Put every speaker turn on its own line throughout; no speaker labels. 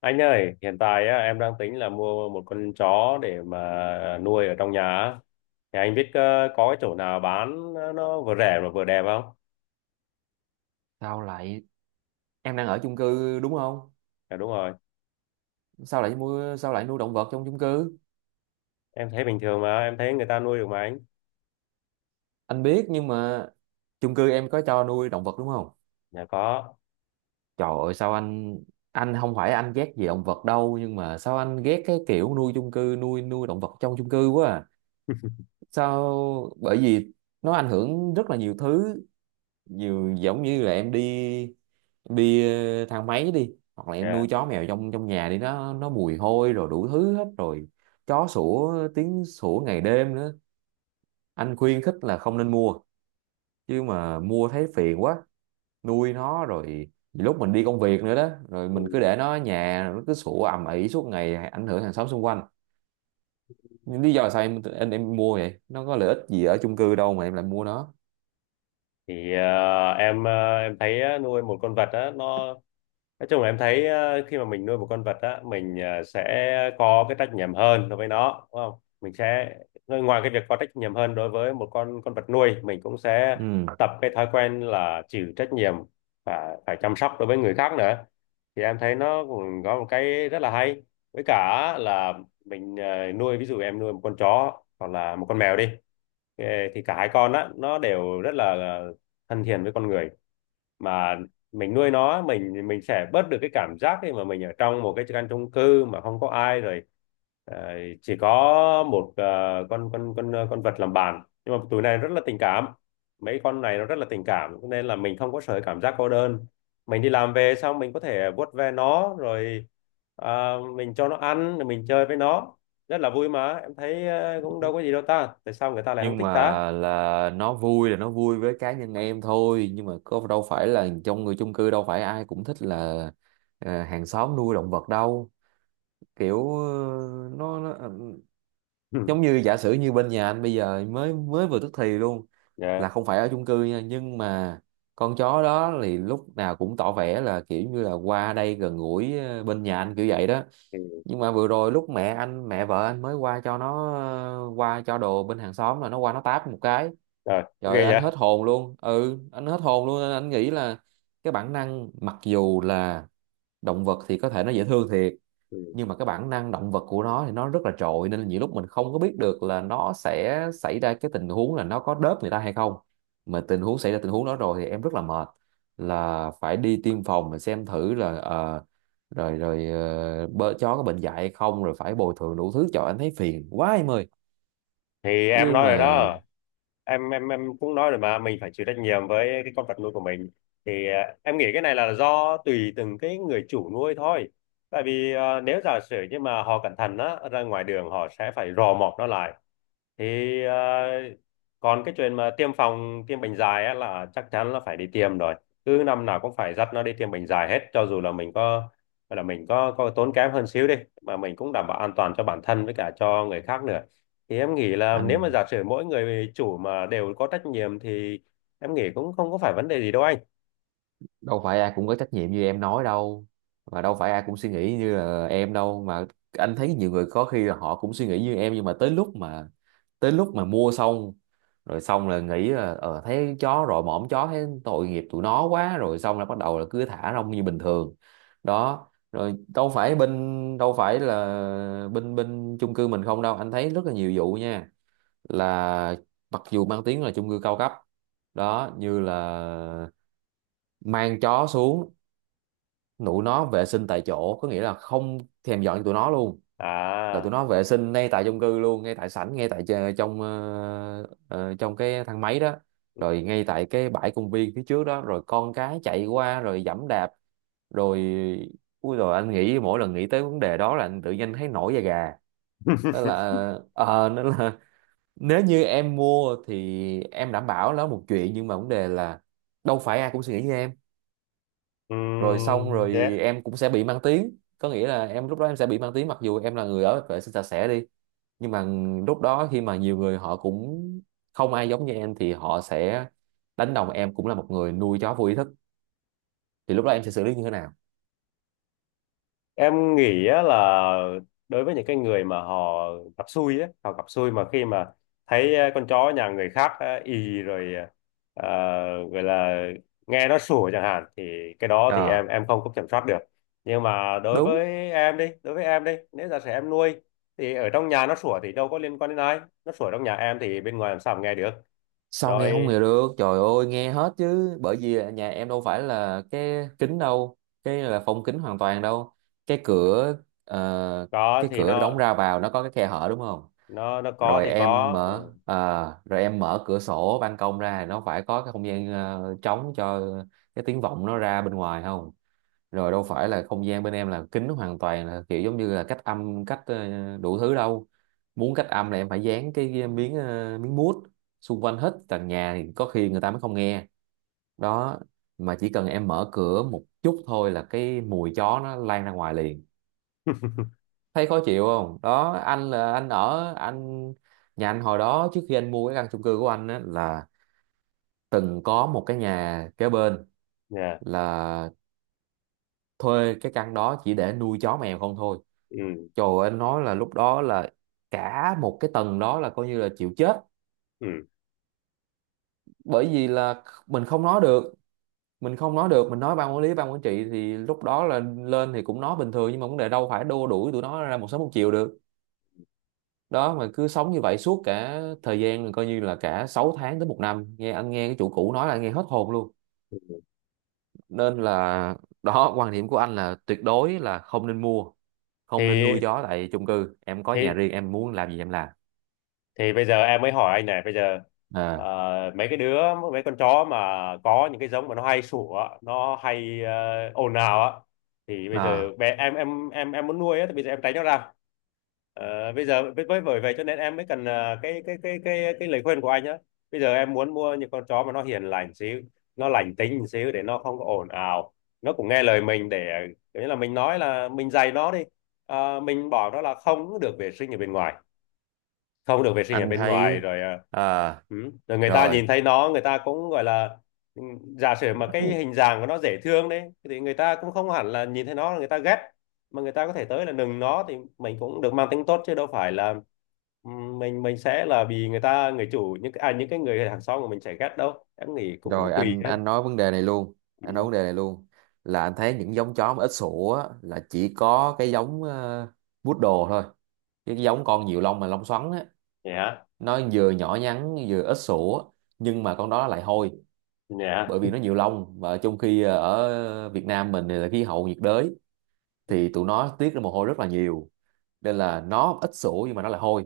Anh ơi, hiện tại á, em đang tính là mua một con chó để mà nuôi ở trong nhà. Thì anh biết có cái chỗ nào bán nó vừa rẻ mà vừa đẹp không?
Sao lại Em đang ở chung cư đúng không?
Dạ đúng rồi,
Sao lại nuôi động vật trong chung cư?
em thấy bình thường mà, em thấy người ta nuôi được mà anh.
Anh biết nhưng mà chung cư em có cho nuôi động vật đúng không?
Dạ có.
Trời ơi, sao anh không phải anh ghét gì động vật đâu, nhưng mà sao anh ghét cái kiểu nuôi động vật trong chung cư quá à. Bởi vì nó ảnh hưởng rất là nhiều thứ. Nhiều giống như là em đi thang máy đi, hoặc là em
Dạ.
nuôi chó mèo trong trong nhà đi, nó mùi hôi rồi đủ thứ hết rồi. Chó sủa, tiếng sủa ngày đêm nữa. Anh khuyên khích là không nên mua, chứ mà mua thấy phiền quá. Nuôi nó rồi lúc mình đi công việc nữa đó, rồi mình cứ
Ừ.
để nó ở nhà rồi nó cứ sủa ầm ĩ suốt ngày, ảnh hưởng hàng xóm xung quanh. Nhưng lý do là sao em, em mua vậy nó có lợi ích gì ở chung cư đâu mà em lại mua nó?
Thì em thấy á, nuôi một con vật á, nó nói chung là em thấy khi mà mình nuôi một con vật á, mình sẽ có cái trách nhiệm hơn đối với nó đúng không, mình sẽ ngoài cái việc có trách nhiệm hơn đối với một con vật nuôi, mình cũng sẽ
Ừ.
tập cái thói quen là chịu trách nhiệm và phải chăm sóc đối với người khác nữa. Thì em thấy nó cũng có một cái rất là hay, với cả là mình nuôi, ví dụ em nuôi một con chó hoặc là một con mèo đi. Ờ, thì cả hai con á nó đều rất là thân thiện với con người, mà mình nuôi nó, mình sẽ bớt được cái cảm giác khi mà mình ở trong một cái căn chung cư mà không có ai rồi, ờ, chỉ có một con vật làm bạn. Nhưng mà tụi này rất là tình cảm, mấy con này nó rất là tình cảm cho nên là mình không có sợ cảm giác cô đơn. Mình đi làm về xong mình có thể vuốt ve nó rồi, mình cho nó ăn rồi mình chơi với nó, rất là vui. Mà em thấy cũng đâu có gì đâu ta, tại sao người ta lại không
Nhưng
thích
mà
ta.
là nó vui với cá nhân em thôi, nhưng mà có đâu phải là trong người chung cư đâu phải ai cũng thích là hàng xóm nuôi động vật đâu. Kiểu
Ừ.
giống như giả sử như bên nhà anh bây giờ mới mới vừa tức thì luôn, là
Dạ.
không phải ở chung cư nha. Nhưng mà con chó đó thì lúc nào cũng tỏ vẻ là kiểu như là qua đây gần gũi bên nhà anh kiểu vậy đó.
Ừ.
Nhưng mà vừa rồi lúc mẹ vợ anh mới qua cho nó qua cho đồ bên hàng xóm, là nó qua nó táp một cái.
Rồi
Trời ơi,
ghê
anh
vậy.
hết hồn luôn. Ừ, anh hết hồn luôn, nên anh nghĩ là cái bản năng, mặc dù là động vật thì có thể nó dễ thương thiệt,
Ừ.
nhưng mà cái bản năng động vật của nó thì nó rất là trội, nên là nhiều lúc mình không có biết được là nó sẽ xảy ra cái tình huống là nó có đớp người ta hay không. Mà tình huống xảy ra tình huống đó rồi thì em rất là mệt, là phải đi tiêm phòng để xem thử là rồi rồi ờ, chó có bệnh dại hay không, rồi phải bồi thường đủ thứ trời, anh thấy phiền quá em ơi.
Thì em
Chứ
nói rồi
mà
đó, em cũng nói rồi mà, mình phải chịu trách nhiệm với cái con vật nuôi của mình. Thì à, em nghĩ cái này là do tùy từng cái người chủ nuôi thôi, tại vì à, nếu giả sử như mà họ cẩn thận á, ra ngoài đường họ sẽ phải rò mọc nó lại thì còn cái chuyện mà tiêm phòng tiêm bệnh dài á, là chắc chắn là phải đi tiêm rồi. Cứ năm nào cũng phải dắt nó đi tiêm bệnh dài hết, cho dù là mình có gọi là mình có tốn kém hơn xíu đi, mà mình cũng đảm bảo an toàn cho bản thân với cả cho người khác nữa. Thì em nghĩ là nếu mà
anh,
giả sử mỗi người chủ mà đều có trách nhiệm thì em nghĩ cũng không có phải vấn đề gì đâu anh
đâu phải ai cũng có trách nhiệm như em nói đâu, mà đâu phải ai cũng suy nghĩ như là em đâu mà. Anh thấy nhiều người có khi là họ cũng suy nghĩ như em, nhưng mà tới lúc mà mua xong, rồi xong là nghĩ là thấy chó rồi mõm chó thấy tội nghiệp tụi nó quá, rồi xong là bắt đầu là cứ thả rong như bình thường đó. Rồi đâu phải là bên bên chung cư mình không đâu, anh thấy rất là nhiều vụ nha. Là mặc dù mang tiếng là chung cư cao cấp đó, như là mang chó xuống tụi nó vệ sinh tại chỗ, có nghĩa là không thèm dọn cho tụi nó luôn, là tụi
à.
nó vệ sinh ngay tại chung cư luôn, ngay tại sảnh, ngay tại trong trong cái thang máy đó, rồi ngay tại cái bãi công viên phía trước đó, rồi con cái chạy qua rồi giẫm đạp rồi. Ui, rồi anh nghĩ mỗi lần nghĩ tới vấn đề đó là anh tự nhiên thấy nổi da gà. Nên là nên là, nếu như em mua thì em đảm bảo nó một chuyện, nhưng mà vấn đề là đâu phải ai cũng suy nghĩ như em. Rồi xong
um,
rồi em cũng sẽ bị mang tiếng, có nghĩa là em lúc đó em sẽ bị mang tiếng mặc dù em là người ở vệ sinh sạch sẽ đi, nhưng mà lúc đó khi mà nhiều người họ cũng không ai giống như em thì họ sẽ đánh đồng em cũng là một người nuôi chó vô ý thức. Thì lúc đó em sẽ xử lý như thế nào?
em nghĩ á là đối với những cái người mà họ gặp xui á, họ gặp xui mà khi mà thấy con chó nhà người khác ì rồi ờ, gọi là nghe nó sủa chẳng hạn, thì cái đó thì em
À,
em không có kiểm soát được. Nhưng mà đối
đúng.
với em đi, nếu giả sử em nuôi thì ở trong nhà nó sủa thì đâu có liên quan đến ai, nó sủa trong nhà em thì bên ngoài làm sao mà nghe được.
Sao nghe không
Rồi
nghe được, trời ơi, nghe hết chứ, bởi vì nhà em đâu phải là cái kính đâu, cái là phong kính hoàn toàn đâu. cái cửa ờ,
có
cái
thì
cửa đóng
nó
ra vào nó có cái khe hở đúng không?
nó có
rồi
thì
em
có.
mở à, rồi em mở cửa sổ ban công ra, nó phải có cái không gian trống cho cái tiếng vọng nó ra bên ngoài không? Rồi đâu phải là không gian bên em là kín hoàn toàn, là kiểu giống như là cách âm, đủ thứ đâu. Muốn cách âm là em phải dán cái miếng, miếng mút xung quanh hết tầng nhà thì có khi người ta mới không nghe đó. Mà chỉ cần em mở cửa một chút thôi là cái mùi chó nó lan ra ngoài liền.
Ừ.
Thấy khó chịu không đó, anh là anh ở anh nhà anh, hồi đó trước khi anh mua cái căn chung cư của anh á, là từng có một cái nhà kế bên,
Dạ.
là thuê cái căn đó chỉ để nuôi chó mèo không thôi.
Ừ.
Trời ơi, anh nói là lúc đó là cả một cái tầng đó là coi như là chịu chết,
Ừ.
bởi vì là mình không nói được, mình không nói được, mình nói ban quản lý, ban quản trị thì lúc đó là lên thì cũng nói bình thường, nhưng mà vấn đề đâu phải đua đuổi tụi nó ra một sớm một chiều được đó. Mà cứ sống như vậy suốt cả thời gian là coi như là cả 6 tháng đến một năm, nghe anh nghe cái chủ cũ nói là anh nghe hết hồn luôn. Nên là đó, quan điểm của anh là tuyệt đối là không nên mua, không nên nuôi
thì
chó tại chung cư. Em có nhà
thì
riêng em muốn làm gì em làm.
thì bây giờ em mới hỏi anh này. Bây giờ ờ,
À.
mấy cái đứa, mấy con chó mà có những cái giống mà nó hay sủa, nó hay ồn ào á, thì bây giờ
À,
bé em muốn nuôi á thì bây giờ em tránh nó ra. Ờ, bây giờ với bởi vậy cho nên em mới cần cái lời khuyên của anh á. Bây giờ em muốn mua những con chó mà nó hiền lành xíu, nó lành tính xíu để nó không có ồn ào, nó cũng nghe lời mình, để kiểu như là mình nói, là mình dạy nó đi. Ờ, mình bảo nó là không được vệ sinh ở bên ngoài, không được vệ sinh ở
anh
bên ngoài
thấy.
rồi à,
À,
ừ. Rồi người ta nhìn
rồi.
thấy nó, người ta cũng gọi là, ừ, giả sử mà cái hình dạng của nó dễ thương đấy thì người ta cũng không hẳn là nhìn thấy nó là người ta ghét, mà người ta có thể tới là nừng nó thì mình cũng được mang tính tốt chứ đâu phải là, ừ, mình sẽ là vì người ta, người chủ, những à, những cái người hàng xóm của mình sẽ ghét đâu. Em nghĩ cũng
Rồi,
tùy
anh
đấy.
anh nói vấn đề này luôn, anh nói
Ừ.
vấn đề này luôn, là anh thấy những giống chó mà ít sủa á, là chỉ có cái giống poodle thôi, cái giống con nhiều lông mà lông xoắn á.
Nhé.
Nó vừa nhỏ nhắn vừa ít sữa, nhưng mà con đó lại hôi,
Nhé.
bởi vì nó nhiều lông. Và trong khi ở Việt Nam mình thì là khí hậu nhiệt đới, thì tụi nó tiết ra mồ hôi rất là nhiều, nên là nó ít sữa nhưng mà nó lại hôi.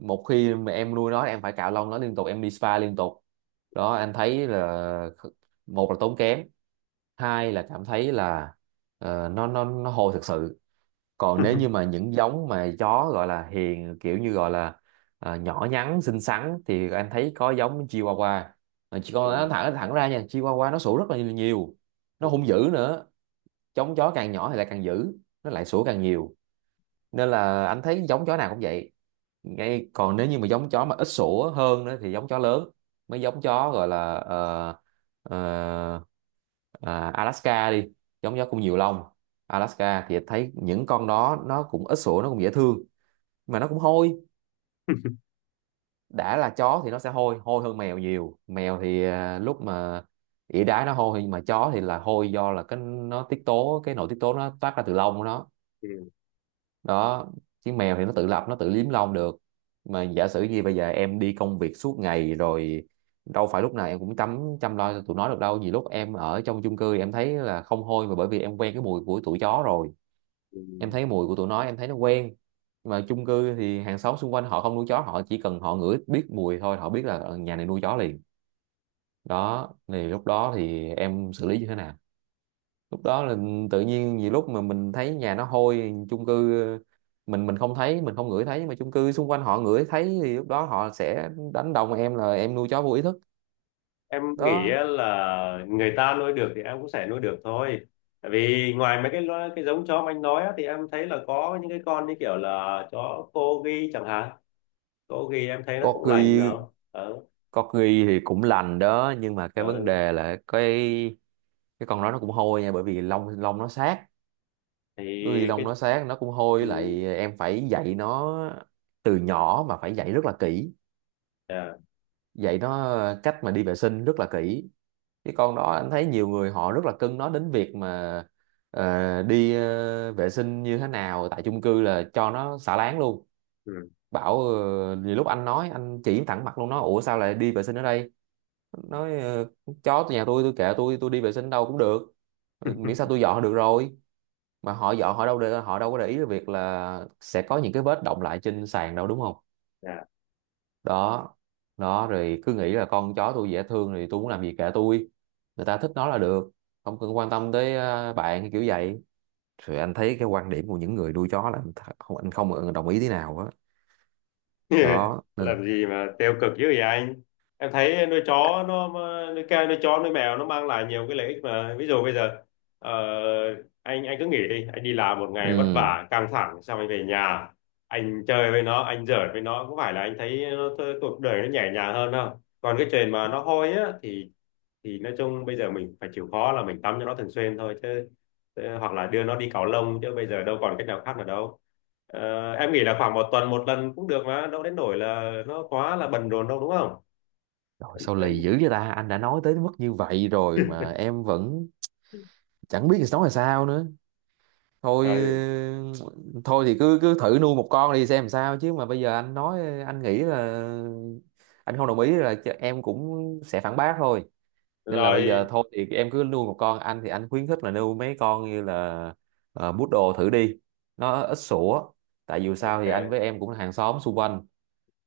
Một khi mà em nuôi nó em phải cạo lông nó liên tục, em đi spa liên tục đó. Anh thấy là, kh- một là tốn kém, hai là cảm thấy là nó hôi thực sự. Còn nếu như mà những giống mà chó gọi là hiền, kiểu như gọi là à, nhỏ nhắn xinh xắn, thì anh thấy có giống Chihuahua. Mà chỉ con nó
Ừ.
thẳng thẳng ra nha, Chihuahua nó sủa rất là nhiều, nó
Ừ. Ừ.
hung dữ nữa. Giống chó càng nhỏ thì lại càng dữ, nó lại sủa càng nhiều. Nên là anh thấy giống chó nào cũng vậy. Ngay, còn nếu như mà giống chó mà ít sủa hơn nữa thì giống chó lớn, mấy giống chó gọi là ờ, Alaska đi, giống chó cũng nhiều lông. Alaska thì thấy những con đó nó cũng ít sủa, nó cũng dễ thương, mà nó cũng hôi. Đã là chó thì nó sẽ hôi, hôi hơn mèo nhiều. Mèo thì lúc mà ỉa đái nó hôi, nhưng mà chó thì là hôi do là cái nó tiết tố, cái nội tiết tố nó toát ra từ lông của nó
Ừ.
đó. Chứ mèo thì nó tự lập, nó tự liếm lông được. Mà giả sử như bây giờ em đi công việc suốt ngày rồi, đâu phải lúc nào em cũng chăm chăm lo cho tụi nó được đâu, nhiều lúc em ở trong chung cư em thấy là không hôi, mà bởi vì em quen cái mùi của tụi chó rồi.
Ừ,
Em
ừ.
thấy mùi của tụi nó em thấy nó quen. Mà chung cư thì hàng xóm xung quanh họ không nuôi chó, họ chỉ cần họ ngửi biết mùi thôi họ biết là nhà này nuôi chó liền đó. Thì lúc đó thì em xử lý như thế nào? Lúc đó là tự nhiên, vì lúc mà mình thấy nhà nó hôi chung cư, mình không thấy, mình không ngửi thấy, mà chung cư xung quanh họ ngửi thấy, thì lúc đó họ sẽ đánh đồng em là em nuôi chó vô ý thức
Em nghĩ
đó.
á là người ta nuôi được thì em cũng sẽ nuôi được thôi. Tại vì ngoài mấy cái giống chó mà anh nói á, thì em thấy là có những cái con như kiểu là chó corgi chẳng hạn. Corgi em thấy nó cũng lành
Corgi.
đâu ờ.
Corgi thì cũng lành đó, nhưng mà cái
Ờ.
vấn đề là cái con đó nó Cũng hôi nha, bởi vì lông lông nó sát.
Thì
Corgi lông
cái.
nó sát nó cũng
Ừ.
hôi, lại em phải dạy nó từ nhỏ, mà phải dạy rất là kỹ,
Dạ.
dạy nó cách mà đi vệ sinh rất là kỹ. Cái con đó anh thấy nhiều người họ rất là cưng nó, đến việc mà đi vệ sinh như thế nào, tại chung cư là cho nó xả láng luôn.
Ừ.
Bảo nhiều lúc anh nói, anh chỉ thẳng mặt luôn, nói ủa sao lại đi vệ sinh ở đây. Nói chó từ nhà tôi kệ, tôi đi vệ sinh đâu cũng được. Miễn sao tôi dọn là được rồi. Mà họ dọn, họ đâu có để ý cái việc là sẽ có những cái vết động lại trên sàn đâu, đúng không? Đó. Đó rồi cứ nghĩ là con chó tôi dễ thương thì tôi muốn làm gì kệ tôi, người ta thích nó là được, không cần quan tâm tới bạn, kiểu vậy. Rồi anh thấy cái quan điểm của những người nuôi chó là không, anh không đồng ý thế nào á. Đó nên
Làm gì mà tiêu cực dữ vậy anh? Em thấy nuôi chó nó, nuôi ca, nuôi chó nuôi mèo nó mang lại nhiều cái lợi ích mà. Ví dụ bây giờ ờ, anh cứ nghỉ đi, anh đi làm một ngày vất
ừ,
vả căng thẳng xong anh về nhà, anh chơi với nó, anh giỡn với nó, có phải là anh thấy nó, cuộc đời nó nhẹ nhàng hơn không. Còn cái chuyện mà nó hôi á thì nói chung bây giờ mình phải chịu khó là mình tắm cho nó thường xuyên thôi, chứ chứ- hoặc là đưa nó đi cạo lông chứ bây giờ đâu còn cách nào khác nữa đâu. Ờ, em nghĩ là khoảng một tuần một lần cũng được, mà đâu đến nỗi là nó quá là bận rộn đâu đúng không.
rồi sao lì
Em.
dữ vậy ta, anh đã nói tới mức như vậy rồi mà em vẫn chẳng biết nói là sao nữa. Thôi
Rồi.
ừ, thôi thì cứ cứ thử nuôi một con đi xem làm sao, chứ mà bây giờ anh nói, anh nghĩ là anh không đồng ý là em cũng sẽ phản bác thôi. Nên là bây giờ
Rồi
thôi thì em cứ nuôi một con, anh thì anh khuyến khích là nuôi mấy con như là bút đồ thử đi, nó ít sủa. Tại dù sao thì anh với
ok.
em cũng là hàng xóm xung quanh,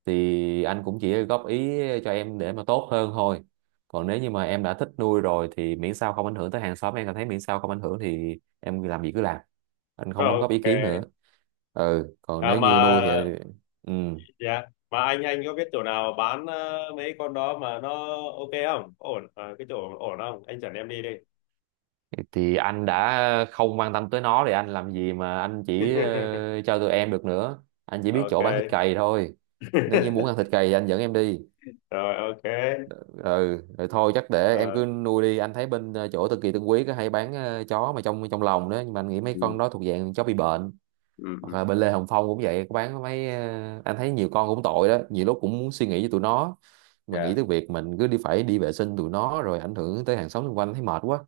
thì anh cũng chỉ góp ý cho em để mà tốt hơn thôi. Còn nếu như mà em đã thích nuôi rồi thì miễn sao không ảnh hưởng tới hàng xóm, em cảm thấy miễn sao không ảnh hưởng thì em làm gì cứ làm, anh không
Rồi
đóng góp ý
ok.
kiến nữa. Ừ, còn
À,
nếu
mà,
như nuôi thì ừ,
dạ, mà anh có biết chỗ nào bán mấy con đó mà nó ok không? Ổn. Ờ, cái chỗ ổn không anh dẫn em đi đi.
thì anh đã không quan tâm tới nó thì anh làm gì mà anh chỉ cho tụi em được nữa, anh chỉ biết chỗ bán thịt
Ok.
cầy thôi. Nếu như muốn ăn thịt cầy thì anh dẫn em đi.
Rồi ok.
Ừ, rồi thôi chắc để em
Ờ.
cứ nuôi đi. Anh thấy bên chỗ Tân Kỳ Tân Quý có hay bán chó mà trong trong lồng đó, nhưng mà anh nghĩ mấy
Ừ.
con đó thuộc dạng chó bị bệnh.
Ừ. Ừ.
Hoặc là bên Lê Hồng Phong cũng vậy, có bán mấy, anh thấy nhiều con cũng tội đó, nhiều lúc cũng muốn suy nghĩ cho tụi nó, mà nghĩ
Dạ.
tới việc mình cứ đi phải đi vệ sinh tụi nó rồi ảnh hưởng tới hàng xóm xung quanh thấy mệt quá.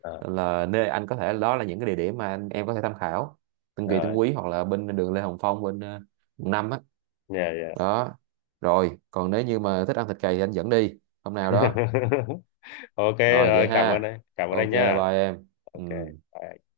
Ờ.
Là nơi anh có thể, đó là những cái địa điểm mà em có thể tham khảo: Tân Kỳ Tân
Rồi.
Quý, hoặc là bên đường Lê Hồng Phong, bên quận năm á.
Dạ, dạ.
Đó. Rồi còn nếu như mà thích ăn thịt cầy thì anh dẫn đi hôm nào đó.
Ok
Rồi vậy
rồi, cảm ơn
ha,
anh, cảm ơn anh
ok,
nhá.
bye em.
Ok,
Ừ.
bye.